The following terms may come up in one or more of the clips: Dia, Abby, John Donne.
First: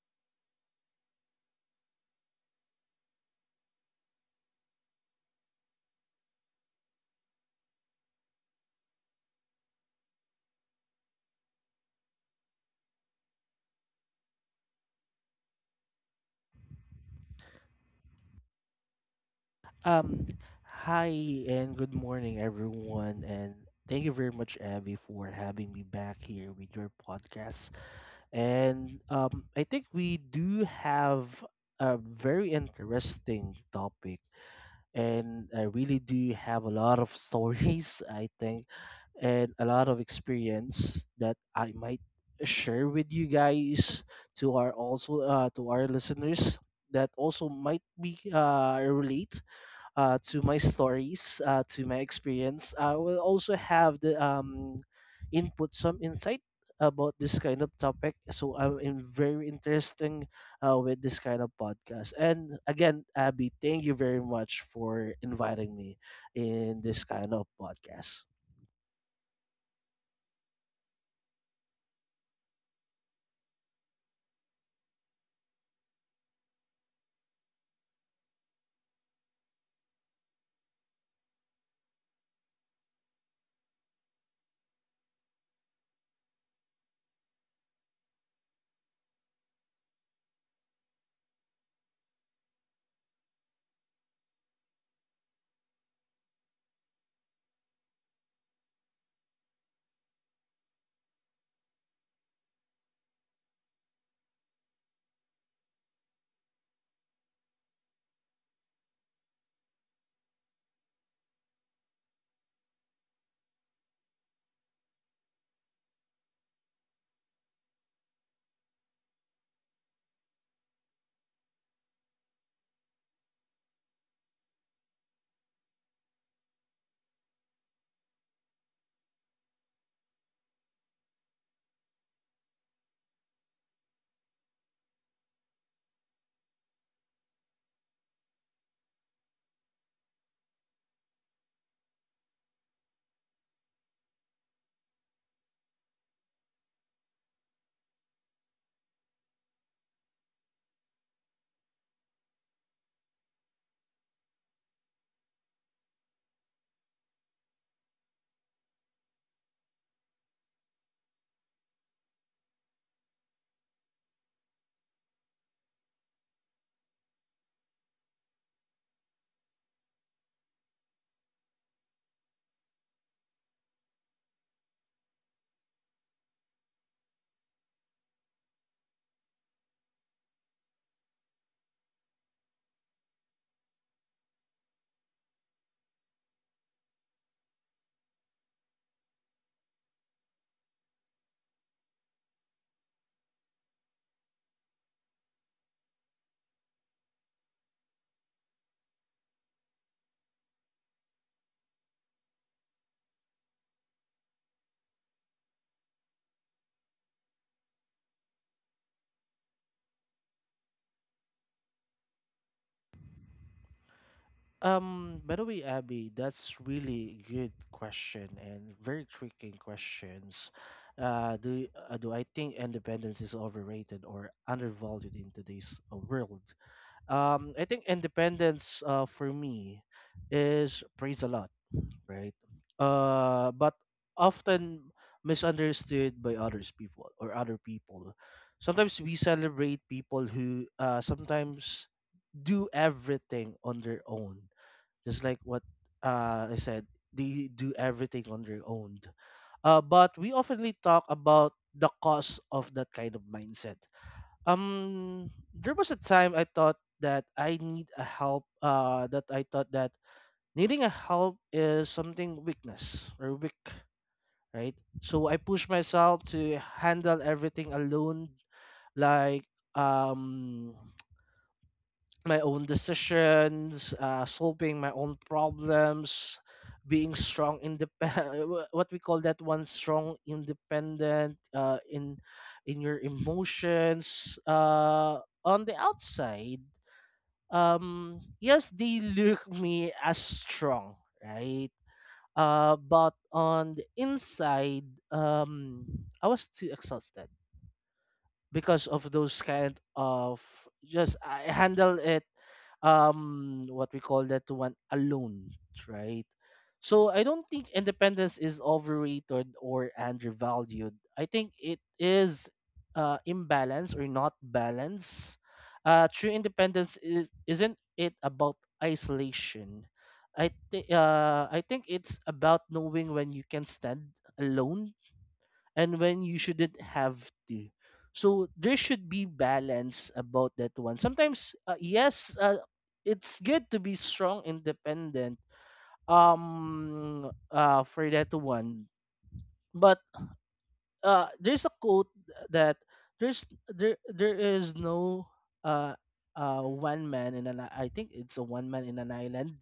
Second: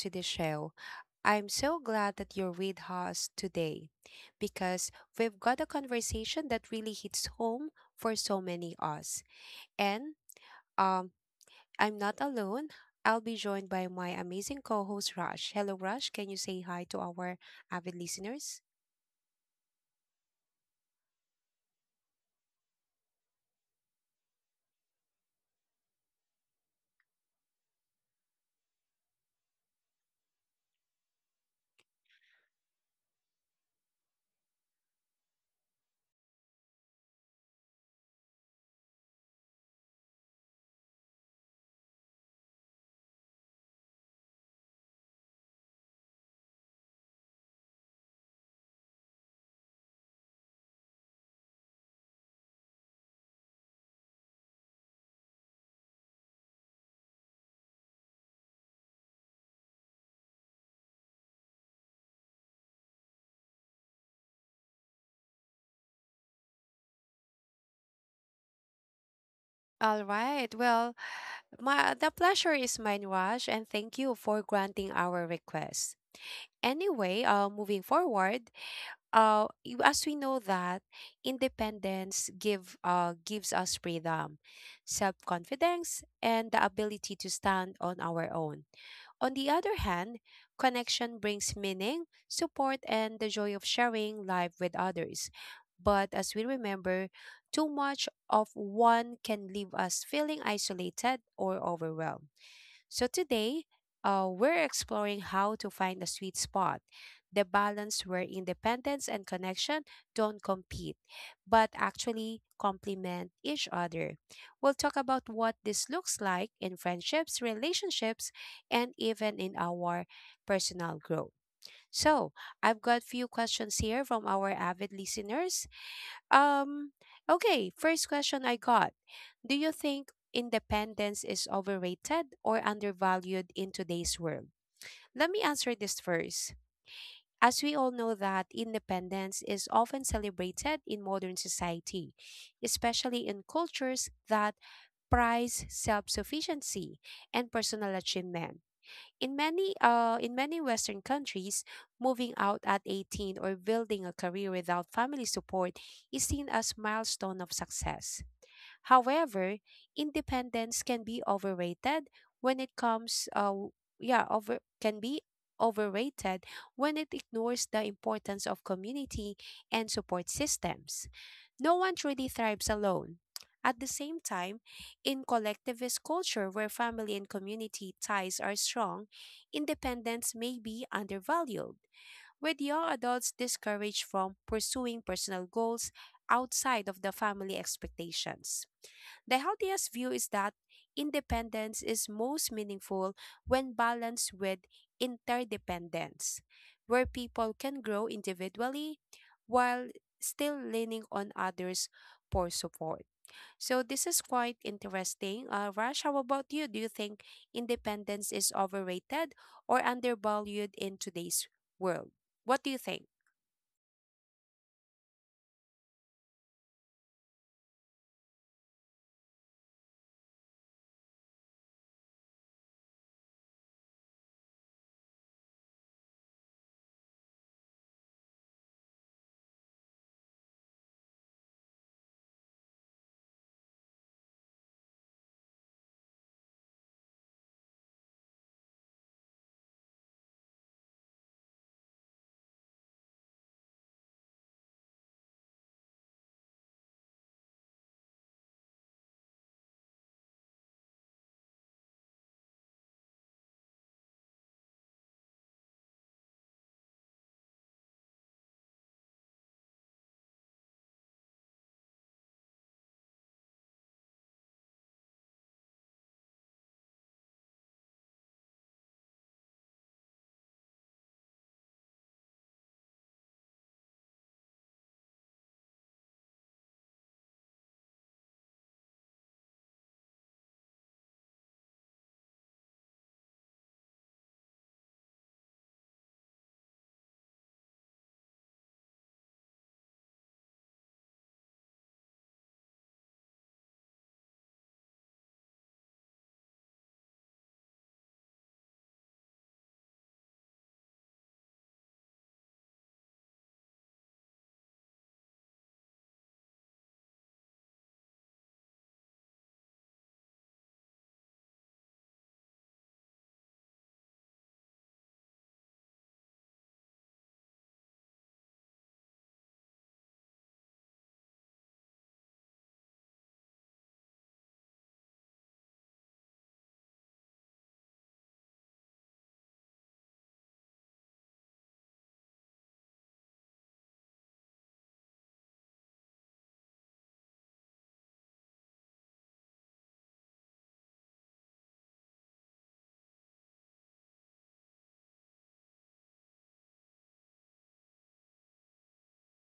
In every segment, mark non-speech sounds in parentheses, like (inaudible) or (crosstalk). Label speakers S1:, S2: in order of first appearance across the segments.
S1: to the show. I'm so glad that you're with us today because we've got a conversation that really hits home for so many us. And um I'm not alone. I'll be joined by my amazing co-host Rush. Hello Rush, can you say hi to our avid listeners?
S2: Um, hi and good morning, everyone, and thank you very much, Abby, for having me back here with your podcast. And I think we do have a very interesting topic, and I really do have a lot of stories, (laughs) I think, and a lot of experience that I might share with you guys to our also to our listeners that also might be relate to my stories, to my experience. I will also have the input some insight about this kind of topic. So I'm in very interesting with this kind of podcast. And again, Abby, thank you very much for inviting me in this kind of podcast.
S1: All right. Well, my the pleasure is mine, Raj, and thank you for granting our request. Anyway, moving forward, as we know that independence gives us freedom, self-confidence, and the ability to stand on our own. On the other hand, connection brings meaning, support, and the joy of sharing life with others. But as we remember, too much of one can leave us feeling isolated or overwhelmed. So today, we're exploring how to find the sweet spot, the balance where independence and connection don't compete, but actually complement each other. We'll talk about what this looks like in friendships, relationships, and even in our personal growth. So, I've got few questions here from our avid listeners um, okay, first question I got. Do you think independence is overrated or undervalued in today's world? Let me answer this first. As we all know that independence is often celebrated in modern society, especially in cultures that prize self-sufficiency and personal achievement. In many western countries, moving out at 18 or building a career without family support is seen as milestone of success. However, independence can be overrated when it comes w- yeah, over can be overrated when it ignores the importance of community and support systems. No one truly thrives alone. At the same time, in collectivist culture where family and community ties are strong, independence may be undervalued, with young adults discouraged from pursuing personal goals outside of the family expectations. The healthiest view is that independence is most meaningful when balanced with interdependence, where people can grow individually while still leaning on others for support. So this is quite interesting. Raj, how about you? Do you think independence is overrated or undervalued in today's world? What do you think?
S2: By the way, Abby, that's really good question and very tricky questions. Do I think independence is overrated or undervalued in today's world? I think independence, for me, is praised a lot, right? But often misunderstood by other people. Sometimes we celebrate people who sometimes do everything on their own, just like what I said, they do everything on their own. But we oftenly talk about the cause of that kind of mindset. There was a time I thought that I need a help. That I thought that needing a help is something weakness or weak, right? So I push myself to handle everything alone, like um my own decisions, solving my own problems, being strong, independent. (laughs) What we call that one, strong, independent in your emotions. On the outside, yes, they look me as strong, right? But on the inside, um, I was too exhausted because of those kind of just I handle it what we call that one alone, right? So I don't think independence is overrated or undervalued. I think it is imbalance or not balance. Uh, true independence is isn't it about isolation. I think it's about knowing when you can stand alone and when you shouldn't have to. So there should be balance about that one. Sometimes, yes, it's good to be strong, independent. For that one, but there's a quote that there is no uh one man in an I think it's a one man in an island.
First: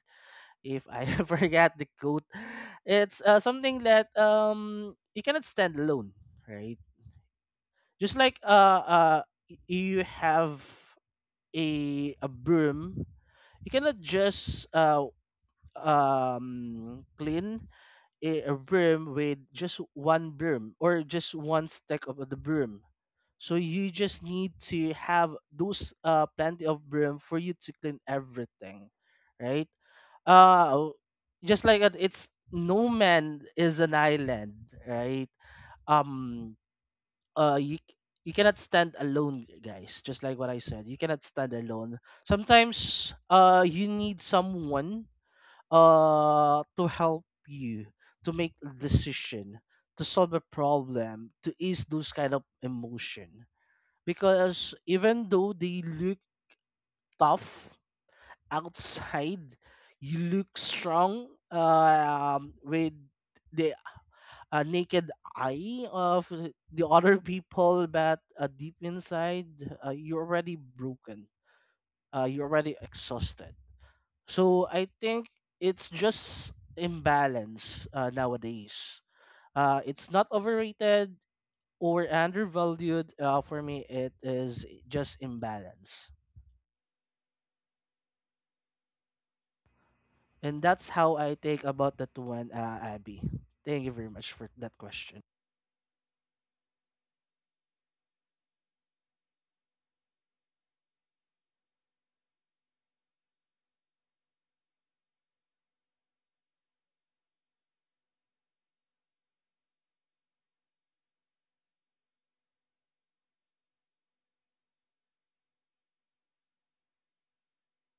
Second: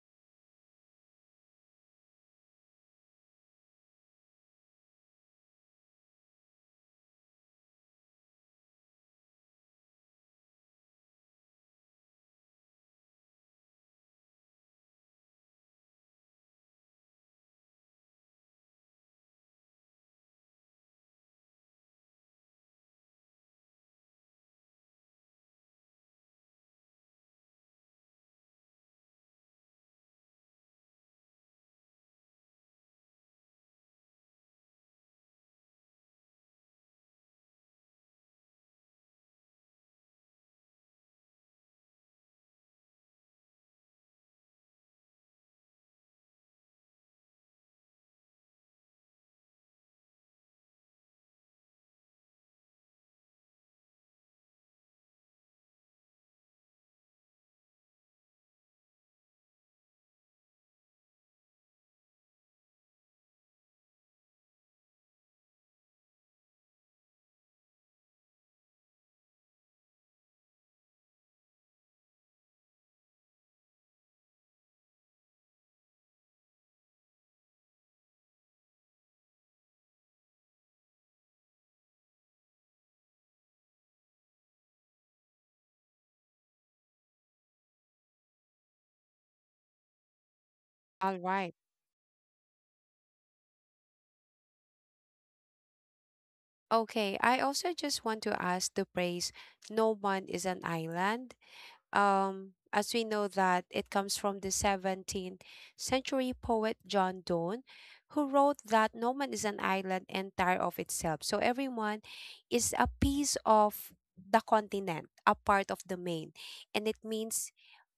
S2: If I (laughs) forget the quote, it's something that you cannot stand alone, right? Just like you have a broom, you cannot just clean a broom with just one broom or just one stack of the broom, so you just need to have those plenty of broom for you to clean everything, right. uh just like that, it's no man is an island, right. um you you cannot stand alone, guys. Just like what I said, you cannot stand alone. Sometimes you need someone to help you, to make a decision, to solve a problem, to ease those kind of emotion. Because even though they look tough outside, you look strong, with the a naked eye of the other people, but deep inside, you're already broken. You're already exhausted. So I think it's just imbalance nowadays. It's not overrated or undervalued. For me, it is just imbalance. And that's how
S1: All
S2: I
S1: right.
S2: think about that one, Abby. Thank you very much for that question.
S1: Okay, I also just want to ask to praise "No One is an Island", as we know that it comes from the 17th century poet John Donne, who wrote that no man is an island entire of itself. So everyone is a piece of the continent, a part of the main. And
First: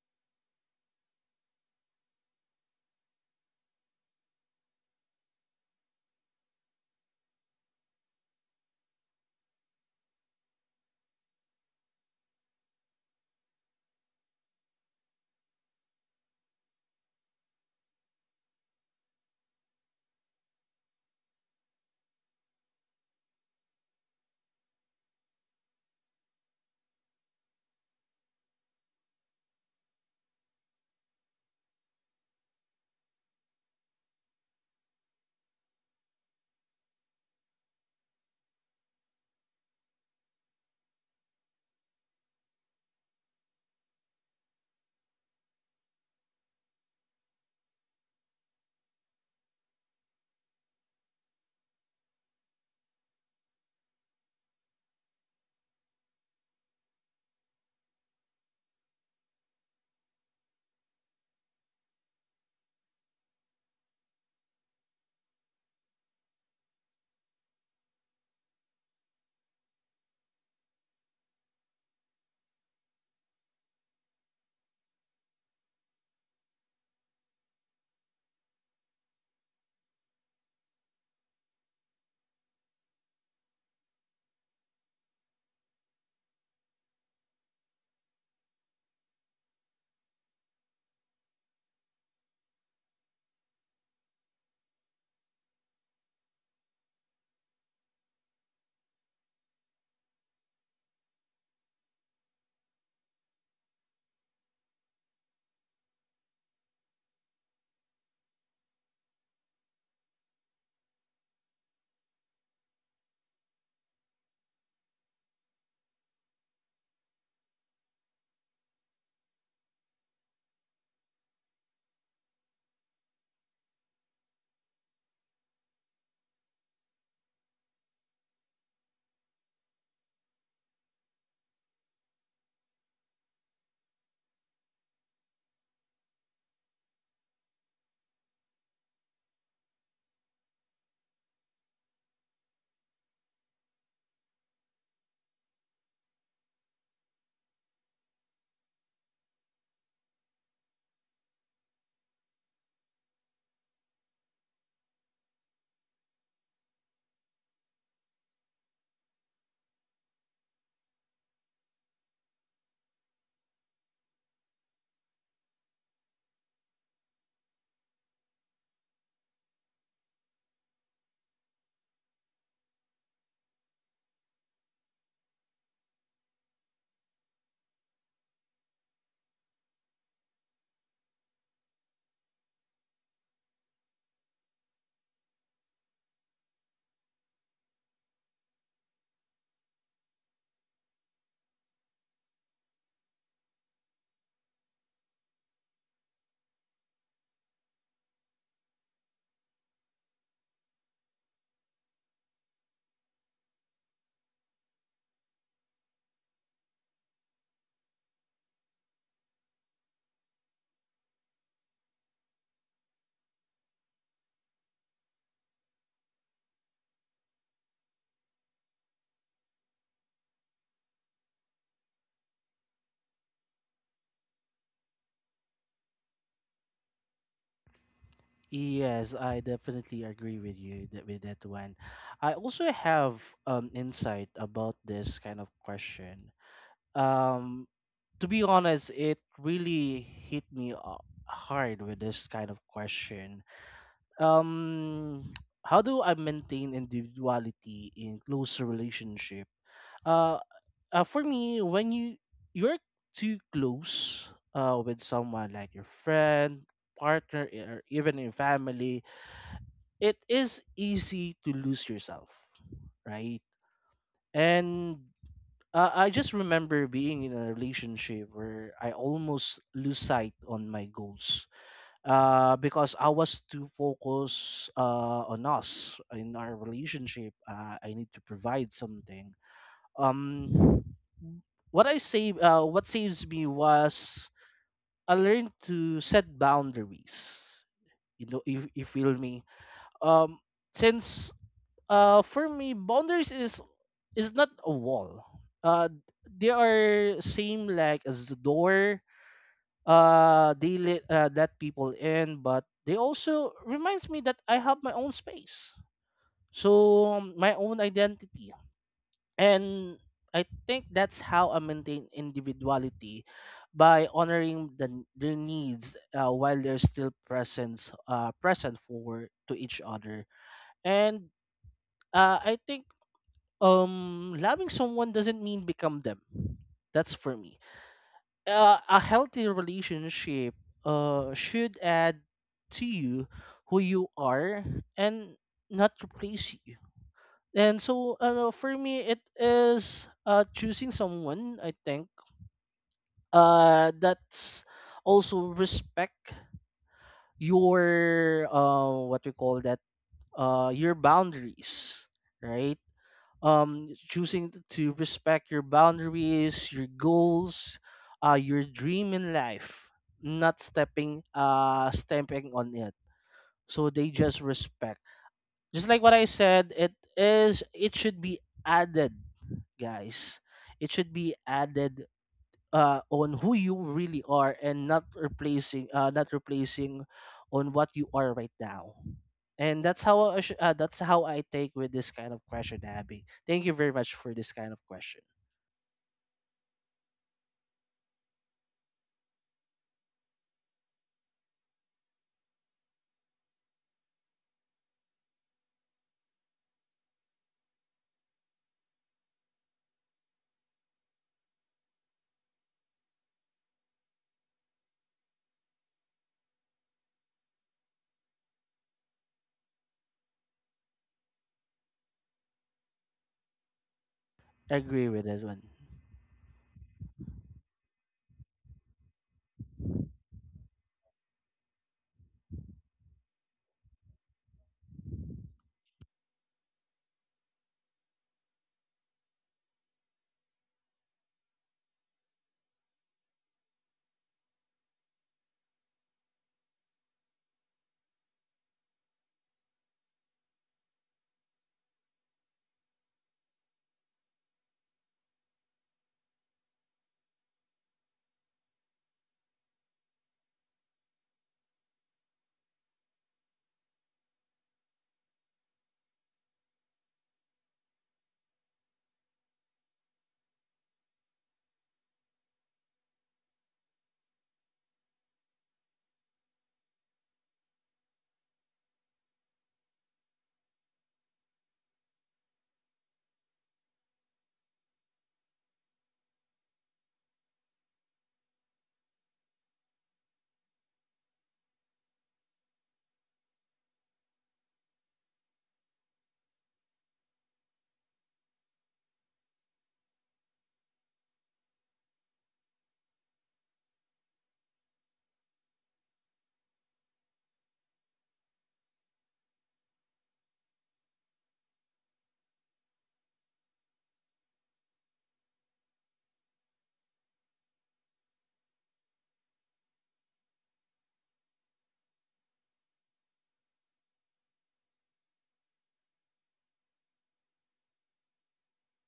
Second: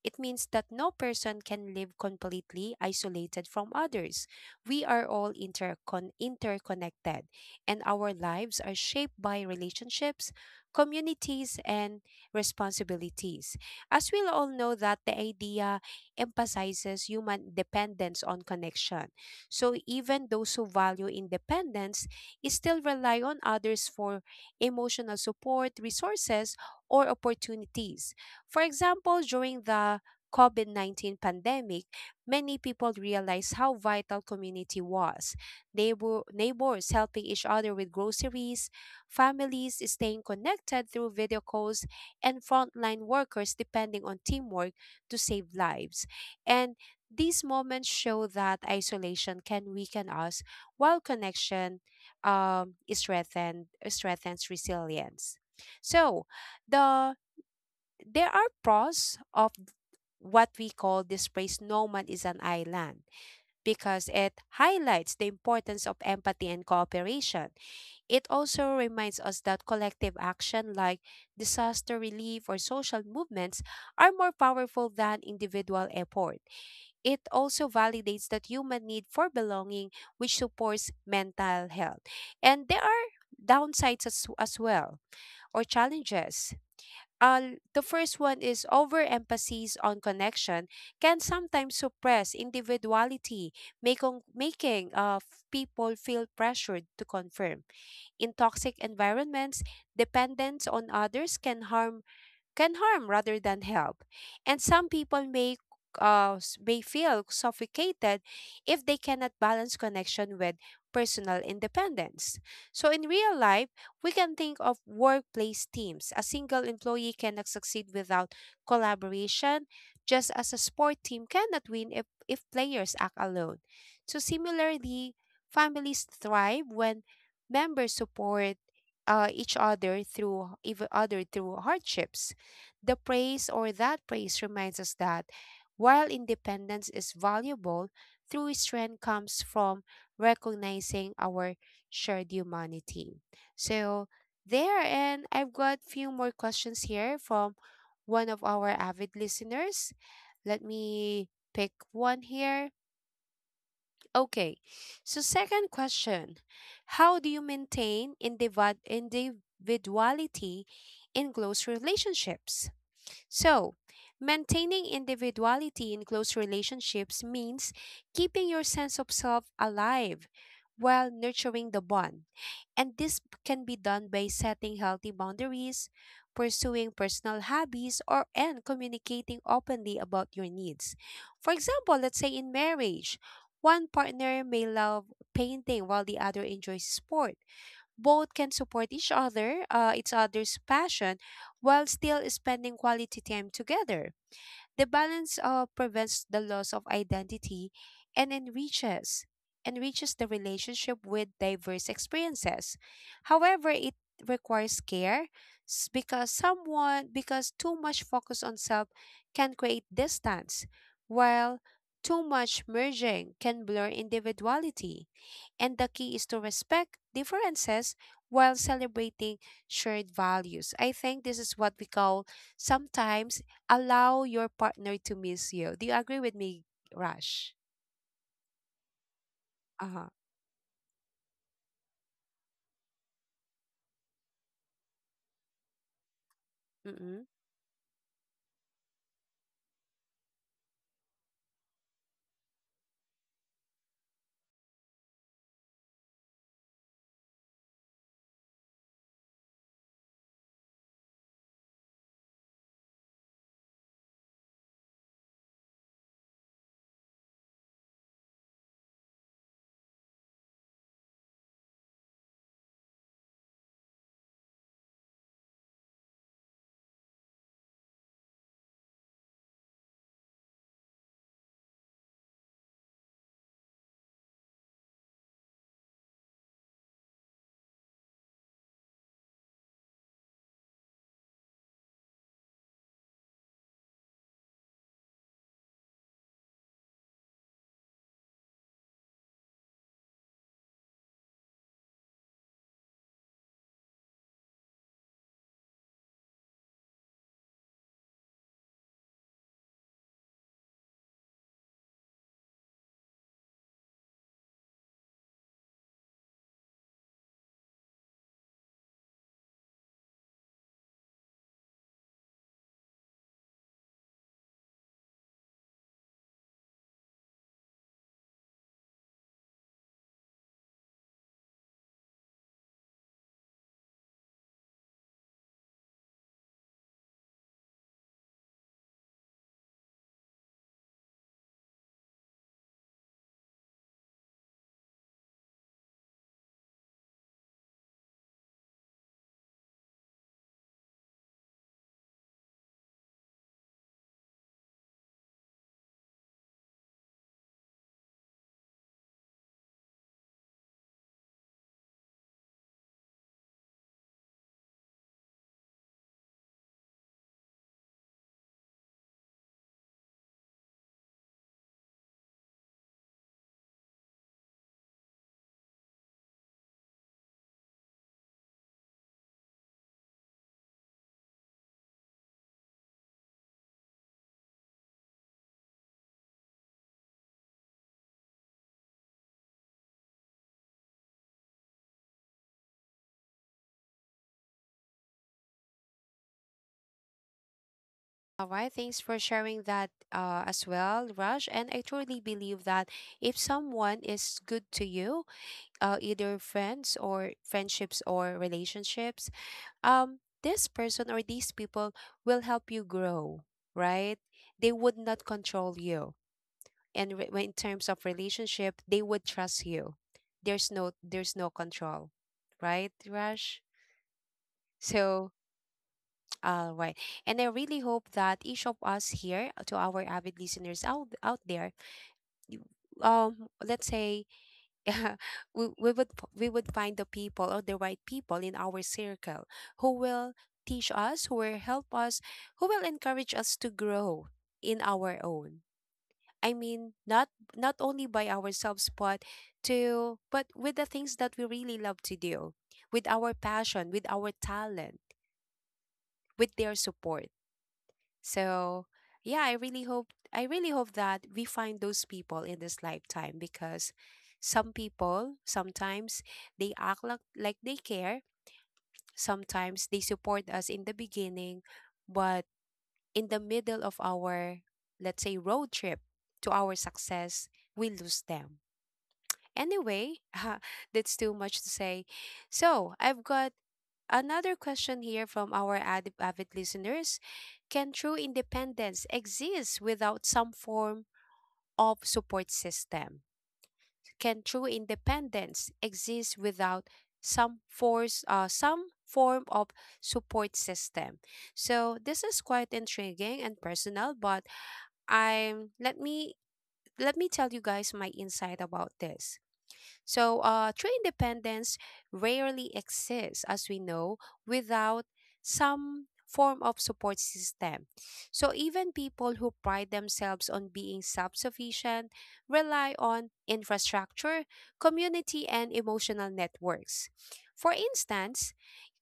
S1: it means that no person can live completely isolated from others. We are all interconnected, and our lives are shaped by relationships, communities, and responsibilities. As we all know that the idea emphasizes human dependence on connection. So even those who value independence still rely on others for emotional support, resources, or opportunities. For example, during the COVID 19 pandemic, many people realized how vital community was. Neighbors helping each other with groceries, families staying connected through video calls, and frontline workers depending on teamwork to save lives. And these moments show that isolation can weaken us while connection strengthens resilience. So, the there are pros of what we call this phrase "no man is an island", because it highlights the importance of empathy and cooperation. It also reminds us that collective action, like disaster relief or social movements, are more powerful than individual effort. It also validates that human need for belonging, which supports mental health. And there are downsides as well, or challenges. The first one is overemphasis on connection can sometimes suppress individuality, making people feel pressured to confirm. In toxic environments, dependence on others can harm rather than help. And some people may feel suffocated if they cannot balance connection with personal independence. So in real life, we can think of workplace teams. A single employee cannot succeed without collaboration, just as a sport team cannot win if players act alone. So similarly, families thrive when members support each other through even other through hardships. The praise, or that praise, reminds us that while independence is valuable, true strength comes from recognizing our shared humanity. So there, and I've got few more questions here from one of our avid listeners. Let me pick one here. Okay. So second question, how do you maintain individuality in close relationships? So, maintaining individuality in close relationships means keeping your sense of self alive while nurturing the bond. And this can be done by setting healthy boundaries, pursuing personal hobbies, or and communicating openly about your needs. For example, let's say in marriage, one partner may love painting while the other enjoys sports. Both can support each each other's passion, while still spending quality time together. The balance prevents the loss of identity and enriches the relationship with diverse experiences. However, it requires care because too much focus on self can create distance, while too much merging can blur individuality. And the key is to respect differences while celebrating shared values. I think this is what we call sometimes allow your partner to miss you. Do you agree with me, Rush?
S2: Yes, I definitely
S1: Uh-huh.
S2: agree with you that with that one. I also have insight about this kind of question.
S1: Mm-mm.
S2: Um, to be honest, it really hit me hard with this kind of question. Um, (tsk) how do I maintain individuality in close relationship? Uh, for me, when you're too close with someone like your friend, partner, e, or even in family, it is easy to lose yourself, right? And I just remember being in a relationship where I almost lose sight on my goals, because I was too focused on us in our relationship. I need to provide something. Um, what I say, what saves me was I learned to set boundaries. You know, if you feel me. Um, since For me, boundaries is not a wall. Uh, they are same like as the door. They let let people in, but they also reminds me that I have my own space, so my own identity, and I think that's how I maintain individuality by honoring their needs, while they're still present for to each other. And I think loving someone doesn't mean become them, that's for me a healthy relationship should add to you who you are and not replace you. And so for me it is choosing someone, I think that's also respect your what we call that your boundaries, right. Um, choosing to respect your boundaries, your goals, your dream in life, not stepping stamping on it. So they just respect, just like what I said, it is it should be added, guys. It should be added on who you really are and not replacing not replacing on what you are right now. And that's how I take with this kind of question. Abby, thank you very much for this kind of question.
S1: All right, thanks for sharing that as well, Rush. And I truly believe that if someone is good to you, either friends or friendships or relationships, this person or these people will help you grow, right? They would not control you. And when in terms of relationship, they would trust you. There's no control, right, Rush?
S2: Agree with
S1: So,
S2: this one.
S1: all right. And I really hope that each of us here, to our avid listeners out there, you- let's say, (laughs) we would we would find the people or the right people in our circle who will teach us, who will help us, who will encourage us to grow in our own. I mean, not only by ourselves, but with the things that we really love to do, with our passion, with our talent, with their support. So yeah, I really hope that we find those people in this lifetime, because some people sometimes they act like they care. Sometimes they support us in the beginning, but in the middle of our, let's say, road trip to our success, we lose them. Anyway, (laughs) that's too much to say. So I've got another question here from our avid listeners. Can true independence exist without some form of support system? Can true independence exist without some form of support system? So this is quite intriguing and personal, but I'm let me tell you guys my insight about this. So, true independence rarely exists, as we know, without some form of support system. So, even people who pride themselves on being self sufficient rely on infrastructure, community, and emotional networks. For instance,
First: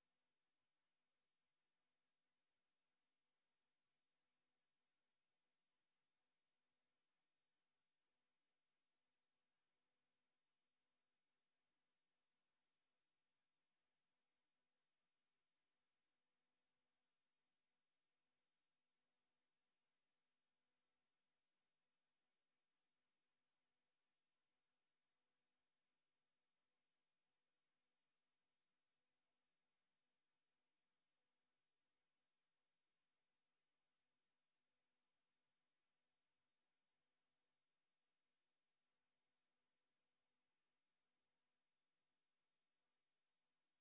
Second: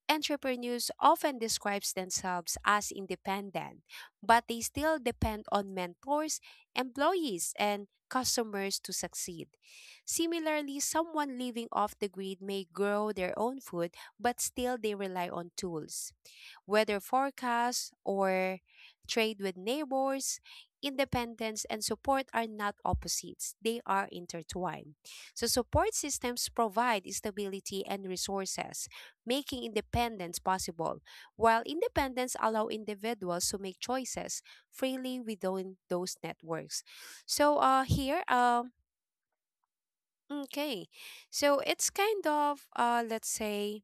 S1: entrepreneurs often describe themselves as independent, but they still depend on mentors, employees, and customers to succeed. Similarly, someone living off the grid may grow their own food, but still they rely on tools, weather forecasts, or trade with neighbors. Independence and support are not opposites, they are intertwined. So, support systems provide stability and resources, making independence possible, while independence allow individuals to make choices freely within those networks. So, here, okay, so it's kind of, let's say,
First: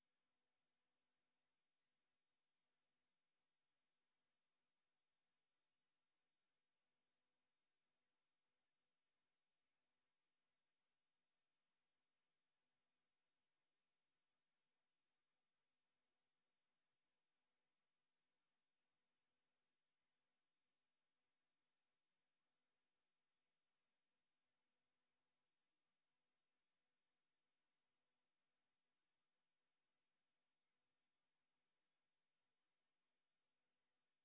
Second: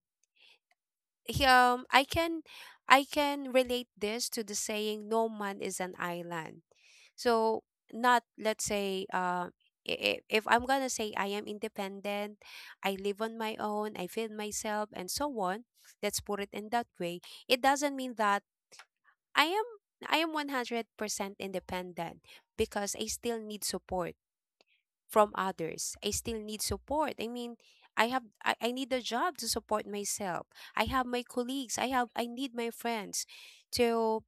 S1: I can relate this to the saying "no man is an island". So not let's say, if if I'm gonna say I am independent, I live on my own, I feed myself and so on, let's put it in that way. It doesn't mean that I am I am 100% independent because I still need support from others. I still need support. I mean, I need a job to support myself. I have my colleagues. I need my friends to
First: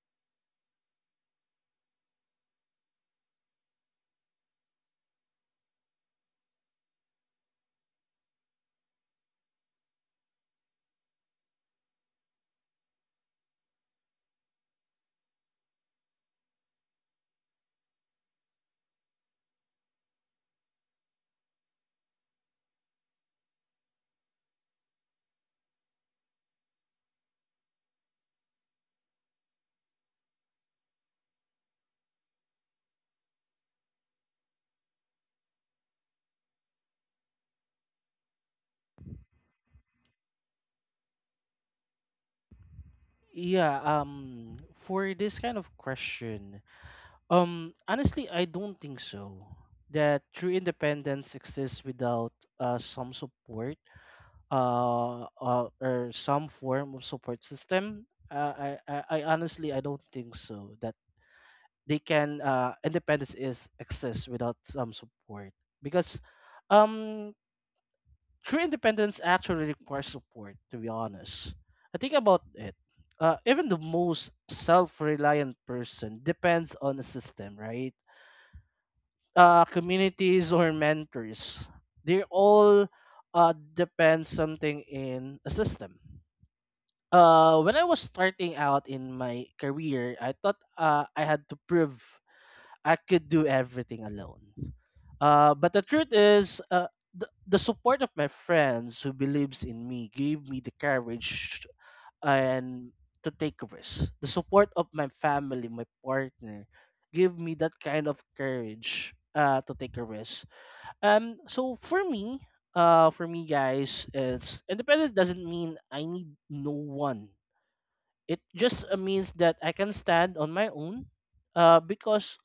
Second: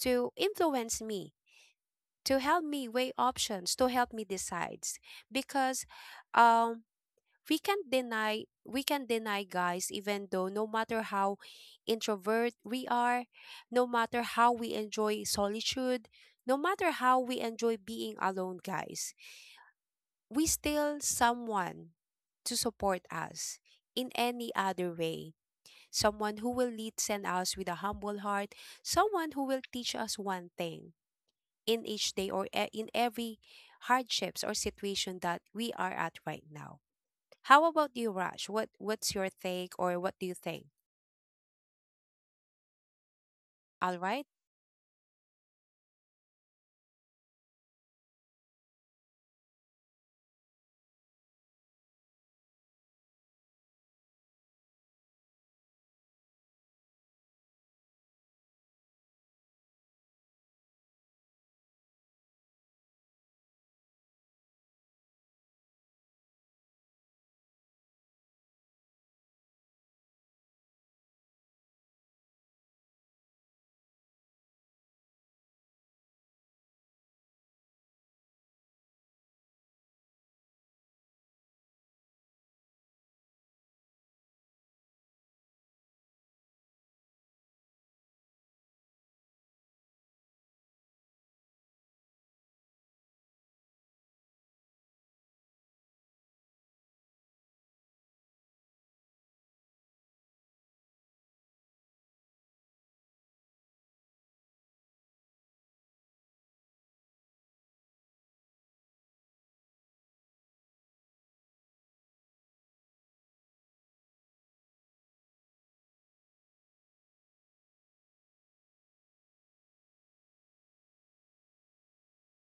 S1: influence me, to help me weigh options, to help me decide. Because um we can't deny we can deny guys, even though, no matter how introvert we are, no matter how we enjoy solitude, no matter how we enjoy being alone, guys, we still someone to support us in any other way. Someone who will lead send us with a humble heart, someone who will teach us one thing in each day in every hardships or situation that we are at right now. How about you, Raj? What's your take or what do you think?
S2: yeah
S1: All right.
S2: um for this kind of question, honestly I don't think so that true independence exists without uh, some support some form of support system. I Honestly, I don't think so that they can independence is exist without some support, because um true independence actually requires support. To be honest, I think about it. Even the most self-reliant person depends on a system, right? Communities or mentors, they all depend something in a system. When I was starting out in my career, I thought I had to prove I could do everything alone. Uh, but the truth is the support of my friends who believes in me gave me the courage and to take risks. The support of my family, my partner, gave me that kind of courage to take a risk. Um, so for me, for me, guys, it's independence doesn't mean I need no one. It just means that I can stand on my own, because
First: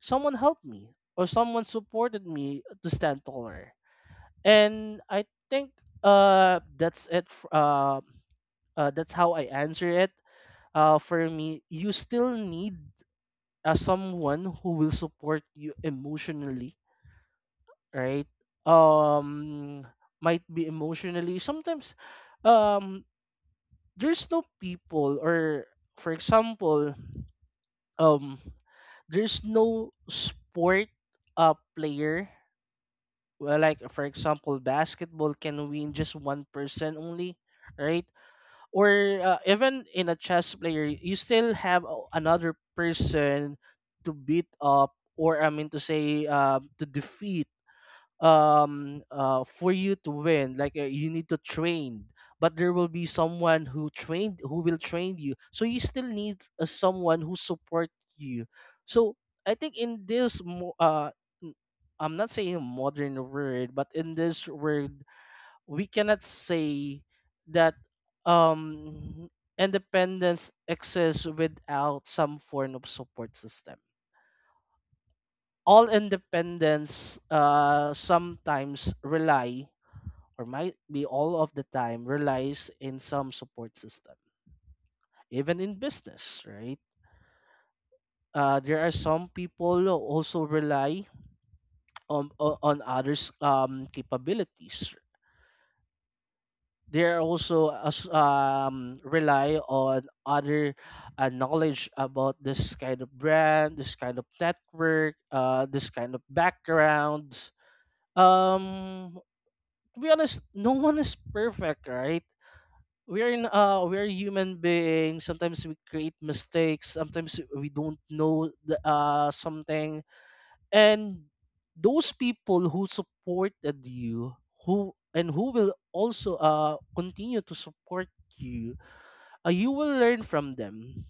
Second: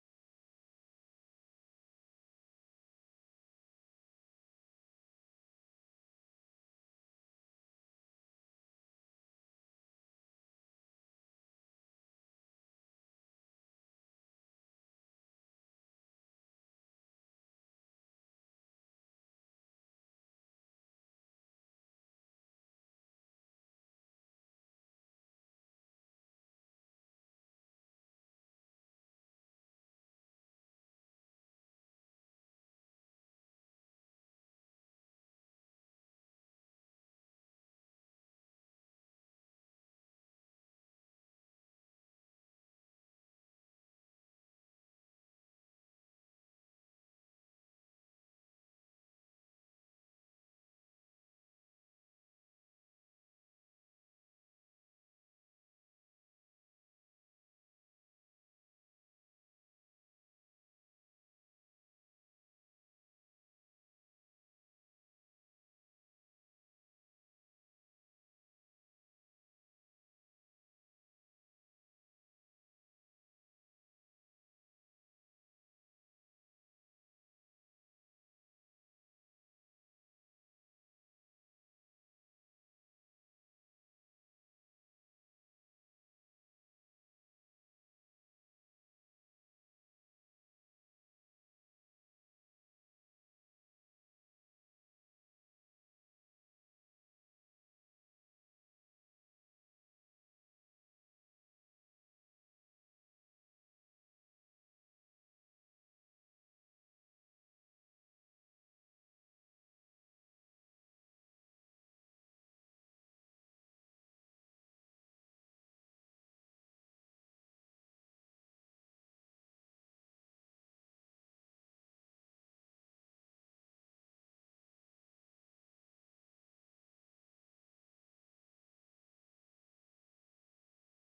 S2: someone helped me or someone supported me to stand taller. And I think uh, that's it. f- Uh, that's how I answer it. For me, you still need someone who will support you emotionally, right? Um, might be emotionally. Sometimes um, there's no people, or for example um there's no sport player, well, like for example basketball can win just one person only, right? Or even in a chess player, you still have another person to beat up, or I mean to say to defeat, for you to win. Like you need to train, but there will be someone who will train you, so you still need someone who support you. So I think in n- I'm not saying a modern word, but in this word we cannot say that um independence exists without some form of support system. All independence sometimes rely or might be all of the time relies in some support system. Even in business, right? There are some people who also rely on on others capabilities. They are also rely on other knowledge about this kind of brand, this kind of network, this kind of background. Um, to be honest, no one is perfect, right? We're in we're human beings. Sometimes we create mistakes, sometimes we don't know something. And those people who supported you, who will also continue to support you, you will learn from them.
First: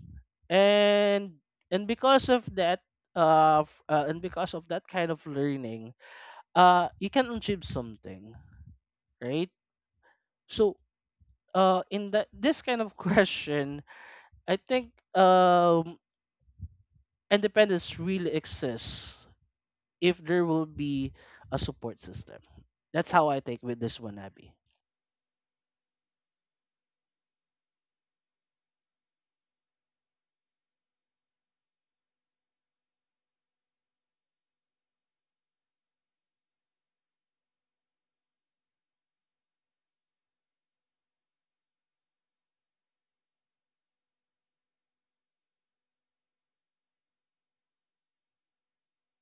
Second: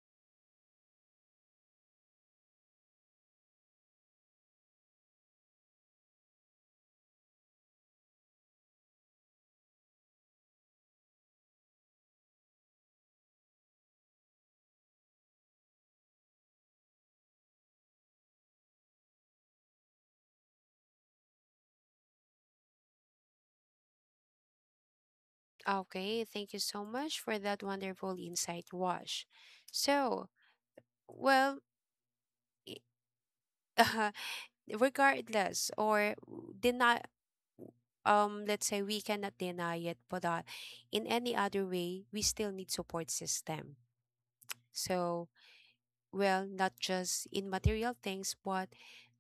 S2: And because of that, and because of that kind of learning, you can achieve something, right? So in that this kind of (laughs) question, I think independence really exists if there will be a support system. That's how I think with this one, Abby.
S1: Okay, thank you so much for that wonderful insight, Wash. So, well, (laughs) regardless or deny, let's say we cannot deny it, but in any other way we still need support system. So, well, not just in material things, but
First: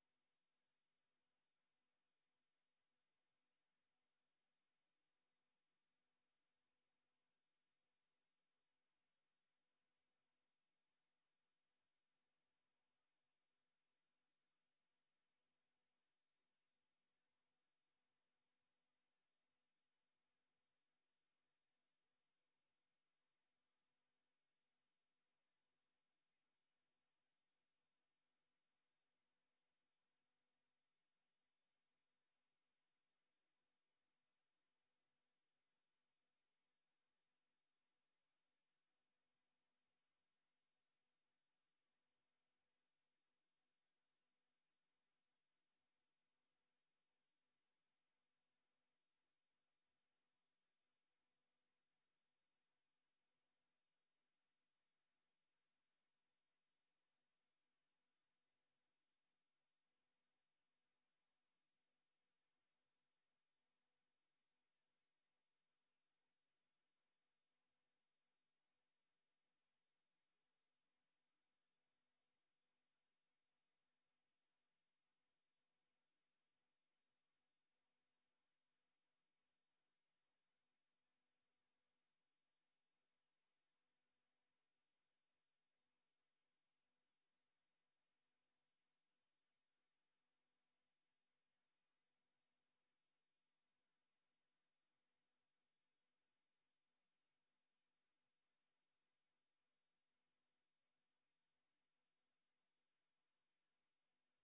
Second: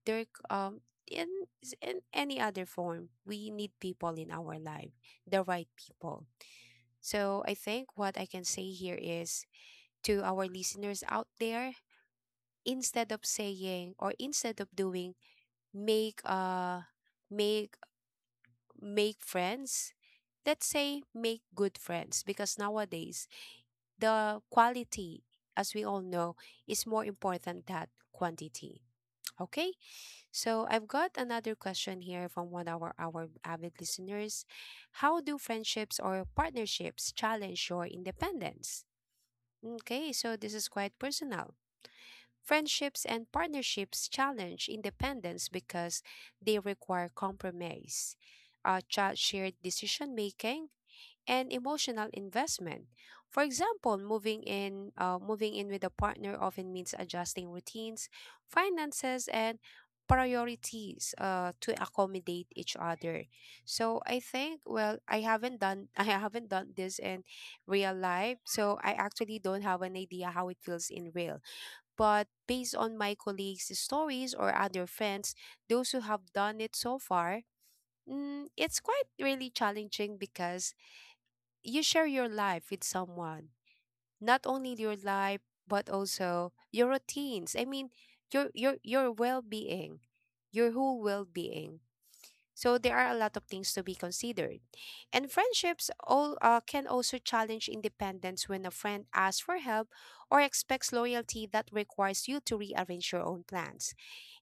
S1: there c- um in, in any other form, we need people in our life, the right people. So I think what I can say here is, to our listeners out there, instead of saying or instead of doing, make uh make make friends. Let's say make good friends, because nowadays the quality, as we all know, is more important than quantity. Okay, so I've got another question here from one of our avid listeners. How do friendships or partnerships challenge your independence? Okay, so this is quite personal. Friendships and partnerships challenge independence because they require compromise, shared decision making, and emotional investment. For example, moving in with a partner often means adjusting routines, finances, and priorities, to accommodate each other. So I think, well, I haven't done (laughs) I haven't done this in real life. So I actually don't have an idea how it feels in real. But based on my colleagues' stories or other friends, those who have done it so far, it's quite really challenging because you share your life with someone. Not only your life, but also your routines, I mean, your well-being, your whole well-being. So there are a lot of things to be considered. And friendships all can also challenge independence when a friend asks for help or expects loyalty that requires you to rearrange your own plans.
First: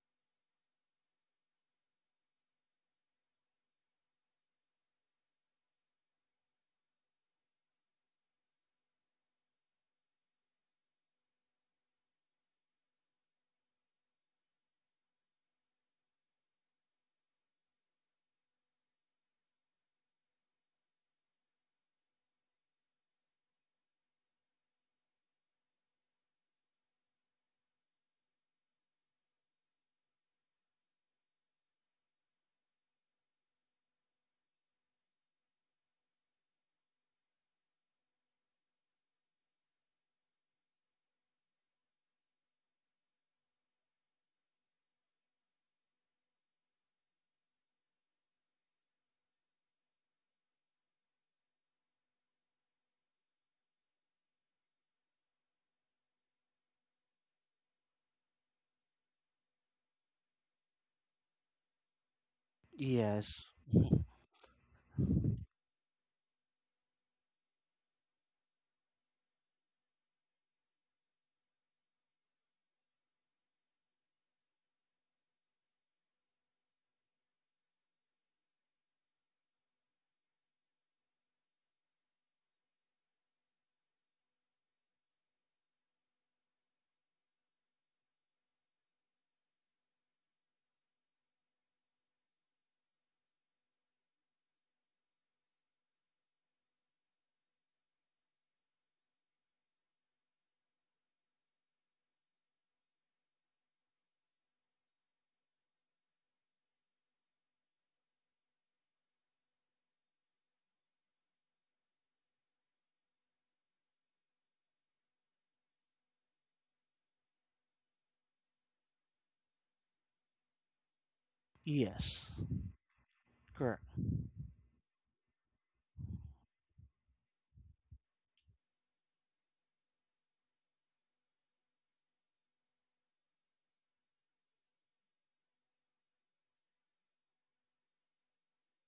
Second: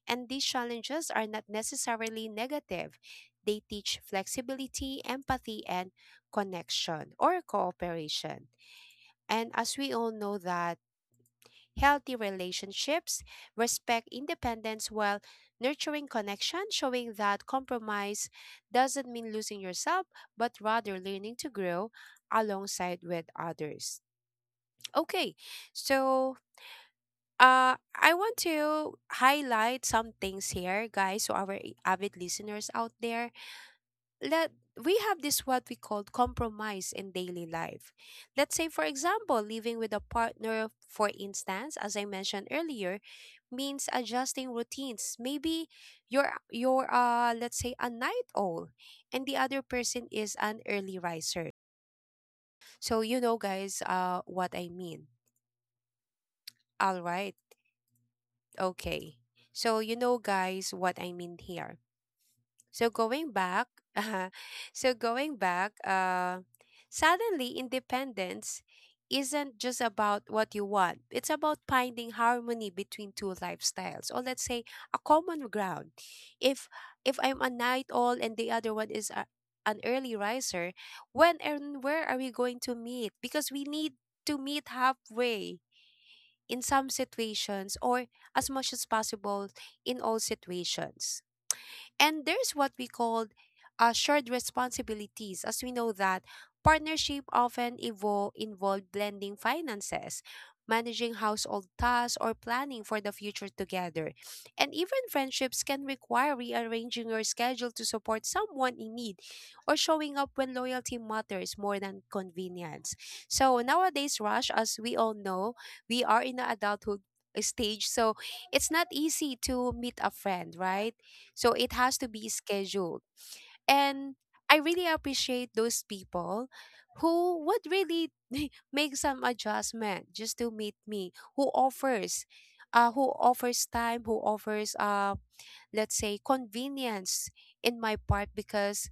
S1: And these challenges are not necessarily negative. They teach flexibility, empathy, and connection or cooperation. And as we all know that healthy relationships respect independence while nurturing connection, showing that compromise doesn't mean losing yourself, but rather learning to grow alongside with others. Okay, so I want to highlight some things here, guys, to our avid listeners out there. Let we have this what we call compromise in daily life. Let's say, for example, living with a partner, for instance, as I mentioned earlier, means adjusting routines. Maybe you're let's say a night owl, and the other person is an early riser. So you know, guys, what I mean. All right. Okay. So you know, guys, what I mean here. So going
S2: Yes.
S1: back, (laughs) uh, so going back, suddenly independence isn't just about what you want. It's about finding harmony between two lifestyles, or let's say a common ground. If I'm a night owl and the other one is an early riser, when and where are we going to meet? Because we need to meet halfway in some situations, or as much as possible in all situations. And there's what we call shared responsibilities, as we know that partnership often evolve, involve blending finances, managing household tasks, or planning for the future together. And even friendships can require rearranging your schedule to support someone in need, or showing up when loyalty matters more than convenience. So nowadays, Rush, as we all know, we are in the adulthood stage, so it's not easy to meet a friend, right? So it has to
S2: Yes.
S1: be scheduled.
S2: Correct.
S1: And I really appreciate those people who would really (laughs) make some adjustment just to meet me, who offers time, who offers let's say convenience in my part, because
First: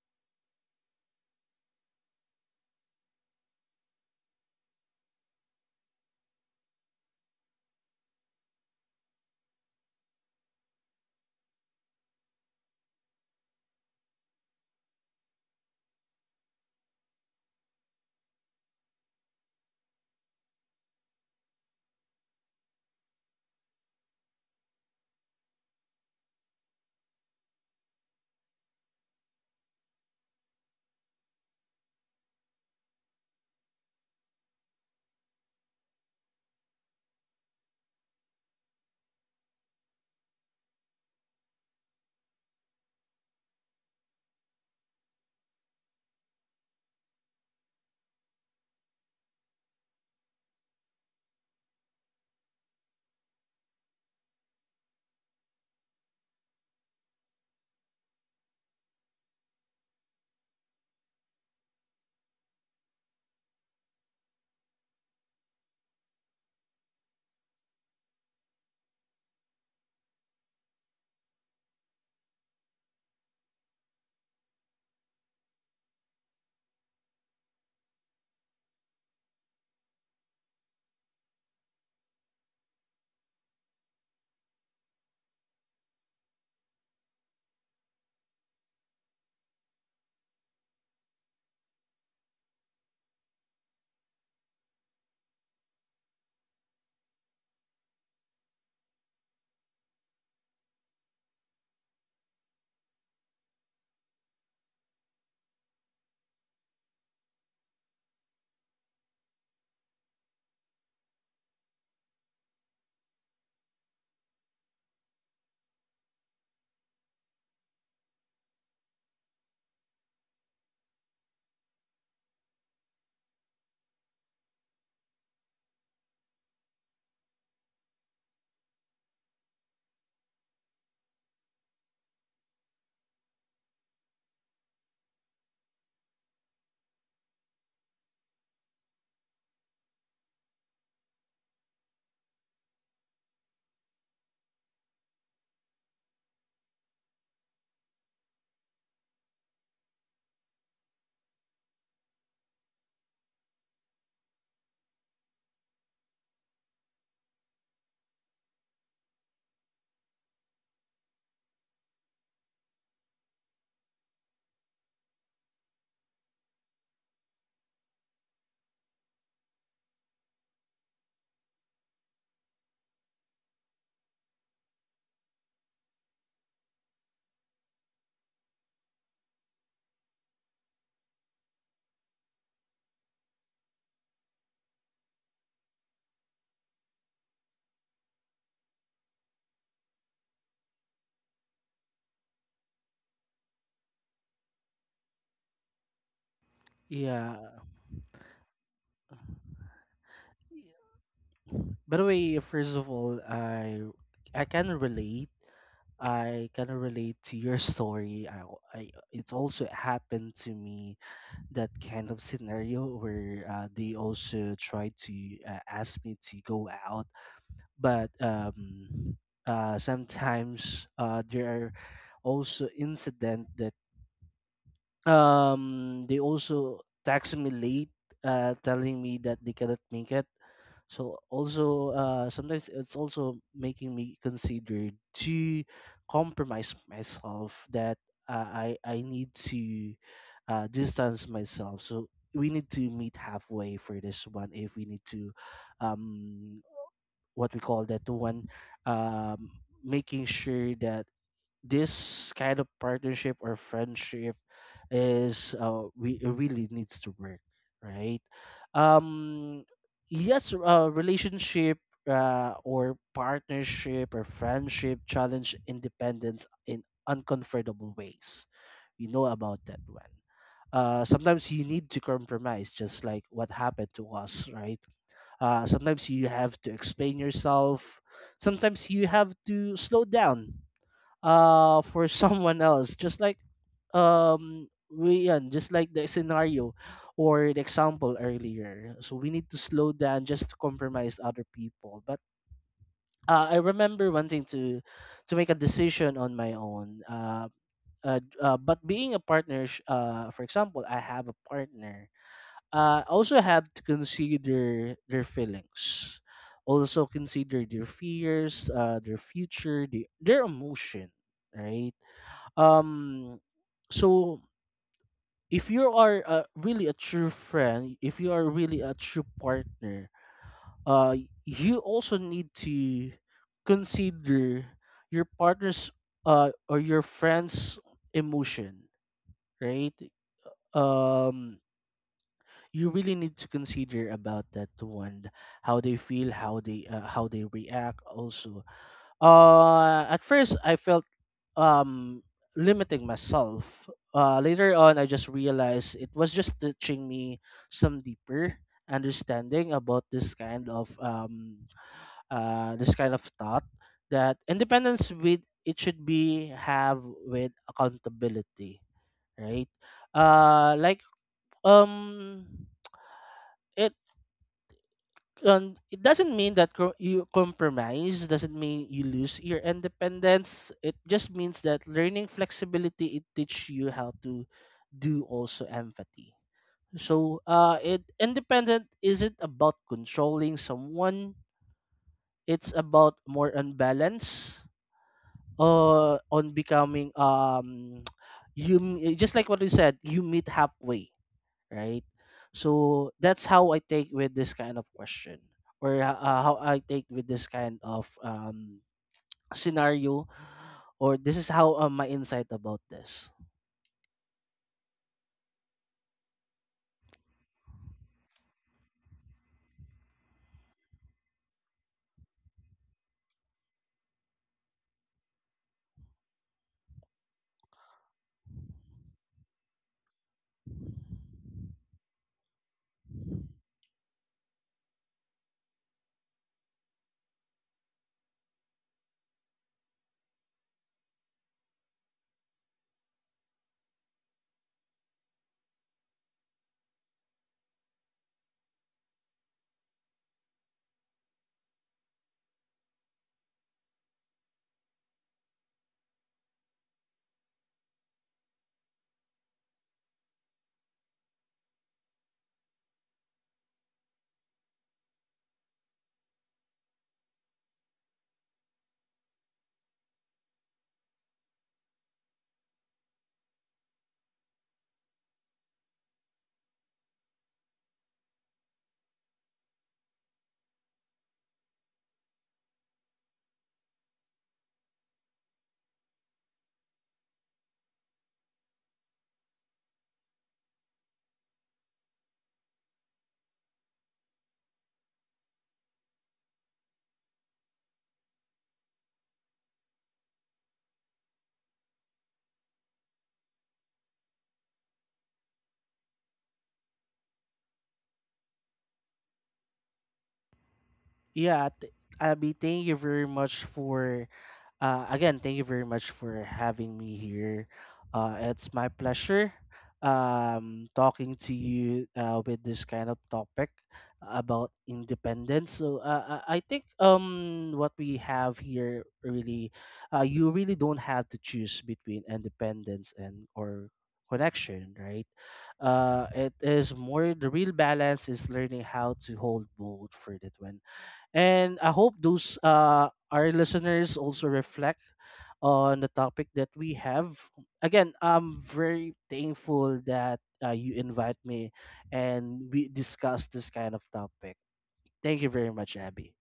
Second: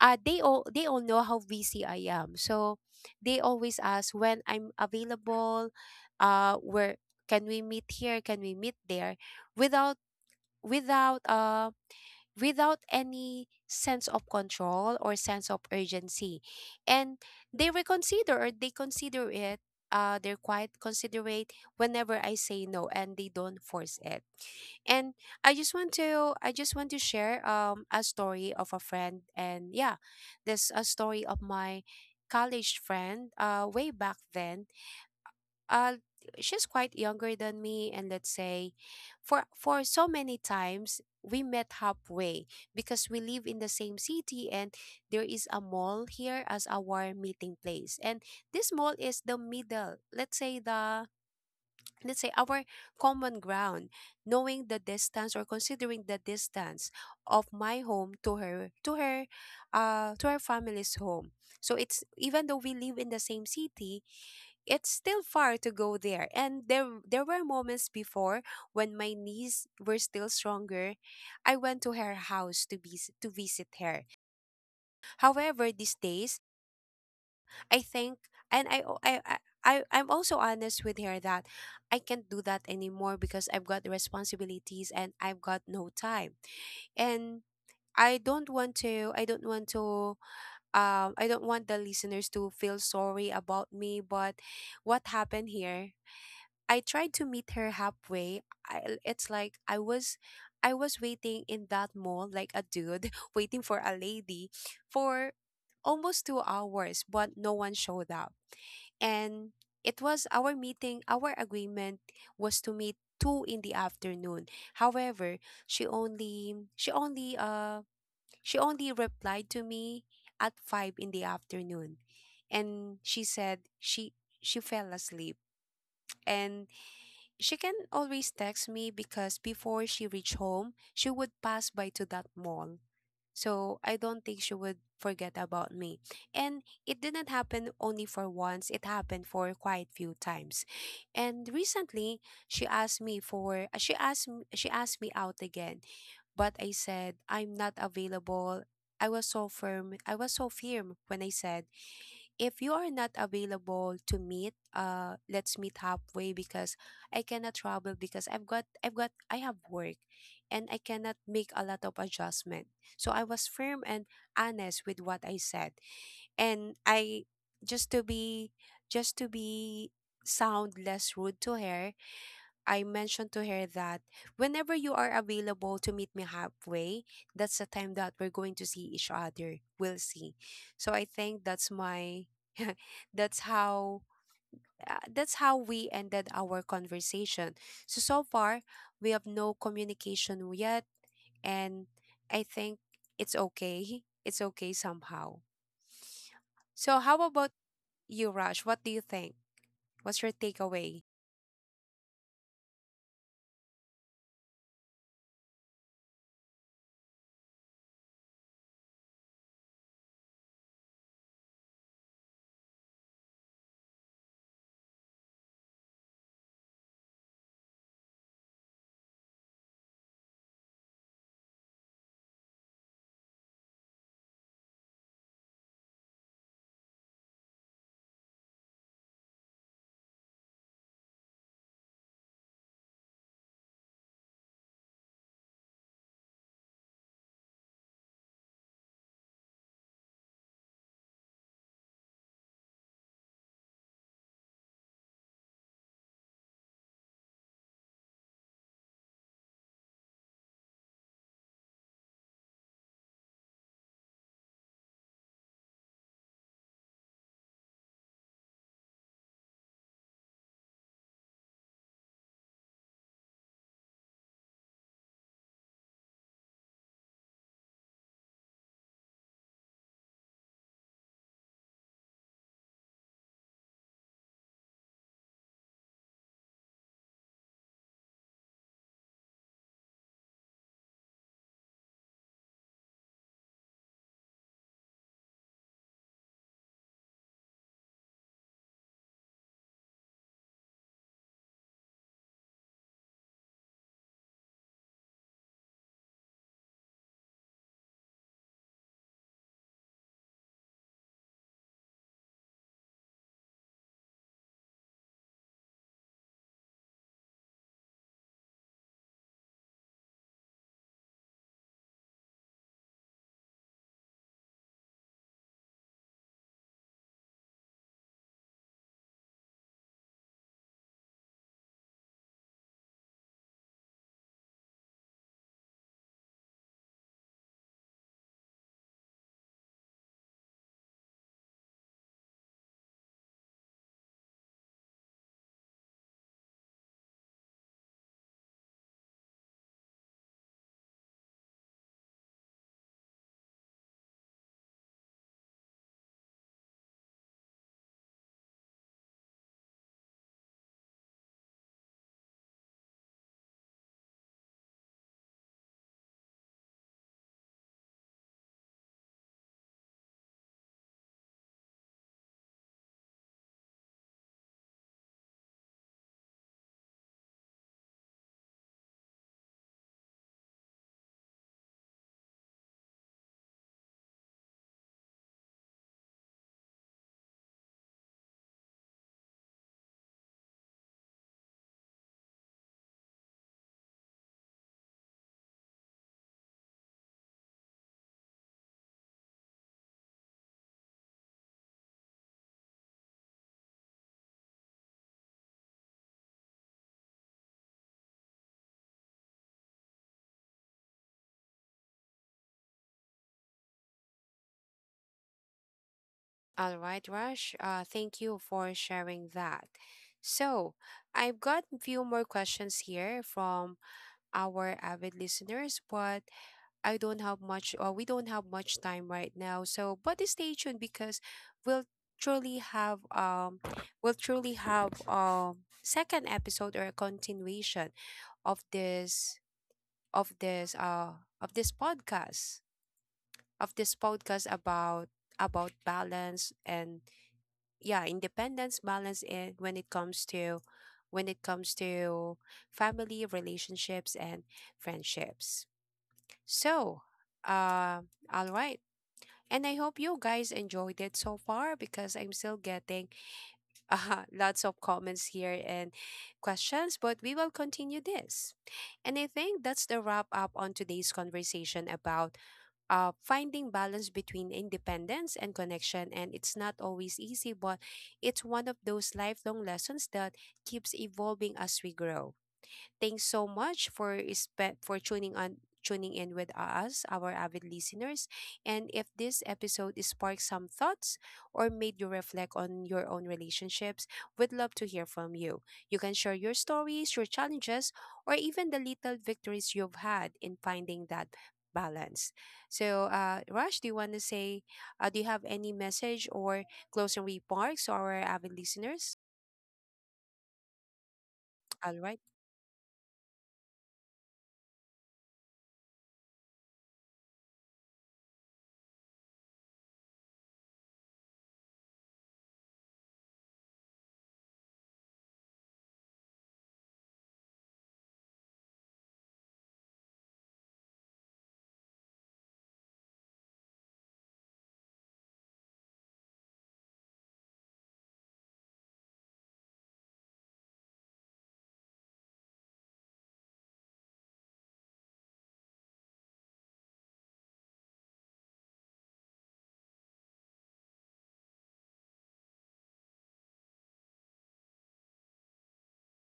S1: they all know how busy I am. So they always ask when I'm available, uh, where can we meet here, can we meet there, without without um without any sense of control or sense of urgency. And they reconsider, or they consider it. They're quite considerate whenever I say no, and they don't force it. And I just want to share, um, a story of a friend, and yeah, this a story of my college friend way back then. Uh, she's quite younger than me, and let's say for so many times we met halfway because we live in the same city, and there is a mall here as our meeting place, and this mall is the middle, let's say the, let's say our common ground, knowing the distance, or considering the distance of my home to her to her to her family's home. So it's, even though we live in the same city, it's still far to go there. And there were moments before when my knees were still stronger, I went to her house to be to visit her. However, these days, I think, and I o- I, I, I'm also honest with her that I can't do that anymore because I've got responsibilities and I've got no time. And I don't want to, I don't want to, I don't want the listeners to feel sorry about me. But what happened here, I tried to meet her halfway. It's like I was waiting in that mall like a dude (laughs) waiting for a lady for almost 2 hours, but no one showed up. And it was our meeting, our agreement was to meet 2 in the afternoon. However, she only she only uh she only replied to me at 5 in the afternoon. And she fell asleep. And she can always text me because before she reached home, she would pass by to that mall. So I don't think she would forget about me. And it didn't happen only for once, it happened for quite few times. And recently, she asked me for she asked m- she asked me out again, but I said I'm not available. I was so firm. I was so firm when I said, if you are not available to meet, uh, let's meet halfway, because I cannot travel because I've got I have work and I cannot make a lot of adjustment. So I was firm and honest with what I said. And I just to be just to be sound less rude to her, I mentioned to her that whenever you are available to meet me halfway, that's the time that we're going to see each other. We'll see. So I think that's my (laughs) that's how, that's how we ended our conversation. So so far, we have no communication yet, and I think it's okay. (laughs) It's okay somehow. So how about
S2: Yeah.
S1: you, Raj? What do you think? What's your takeaway?
S2: By the way, first of all, I can relate. I can relate to your (laughs) story. I it's also happened to me that kind of scenario where they also tried to ask me to go out, but sometimes there are also incident that they also text me late, telling me that they cannot make it. So also sometimes it's also making me consider to compromise myself, that I need to distance myself. So we need to meet halfway for this one if we need to um what we call that one um, making sure that this kind of partnership or friendship is we it really needs to work, right? um yes, relationship or partnership or friendship challenge independence in uncomfortable ways. You know about that one. Sometimes you need to compromise, just like what happened to us, right? Sometimes you have to explain yourself. Sometimes you have to slow down, (laughs) for someone else. Just like um, just like the scenario or the example earlier. So we need to slow down just to compromise other people. But I remember wanting to make a decision on my own. But being a partner, for example, I have a partner, also have to consider their feelings, also consider their fears, their future, their emotion, right? Um, so if you are really a true friend, if you are really a true partner, uh you also need to consider your partner's or your friend's emotion, right? um you really need to consider about that one, how they feel, how they react also. At first I felt um limiting myself. Later on I just realized it was just teaching me some deeper understanding about this kind of thought, that independence with it should be have with accountability, right? Like um it it doesn't mean that you compromise doesn't mean you lose your independence. It just means that learning flexibility, it teach you how to do also empathy. So it independent isn't about controlling someone, it's about more on balance, on becoming (tsk) just like what you said, you meet halfway, right? So that's how I take with this kind of question, or how I take with this kind of scenario, or this is how my insight about this.
S1: All right, Rush. Thank you for sharing that. So, I've got a few more questions here from our avid listeners, but I don't have much, or we don't have much time right now. So, but stay tuned, because we'll truly have um, we'll truly have, um, second episode, or a continuation of this, of this uh of this podcast, of this podcast, about balance, and yeah, independence balance, and when it comes to, when it comes to family relationships and friendships. So, uh, all right. And I hope you guys enjoyed it so far, because I'm still getting (laughs) lots of comments here and questions, but we will continue this. And I think that's the wrap up on today's conversation about, finding balance between independence and connection. And it's not always easy, but it's one of those lifelong lessons that keeps evolving as we grow. Thanks so much for for tuning in with us, our avid listeners. And if this episode sparked some thoughts or made you reflect on your own relationships, we'd love to hear from you. You can share your stories, your challenges, or even the little victories you've had in finding that balance. So, Raj, do you want to say, do you have any message or closing remarks to our avid listeners?
S2: Yeah, th-
S1: All right.
S2: Abby, thank you very much for again, thank you very much for having me here. It's my pleasure talking to you with this kind of topic about independence. So I think what we have here really, you really don't have to choose between independence and or connection, right? It is more the real balance is learning how to hold both for that one. And I hope those our listeners also reflect on the topic that we have. Again, I'm very thankful that you invite me and we discuss this kind of topic. Thank you very much, Abby.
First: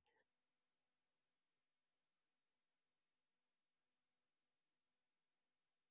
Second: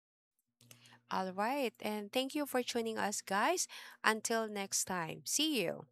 S1: All right. And thank you for tuning us, guys. Until next time, see you.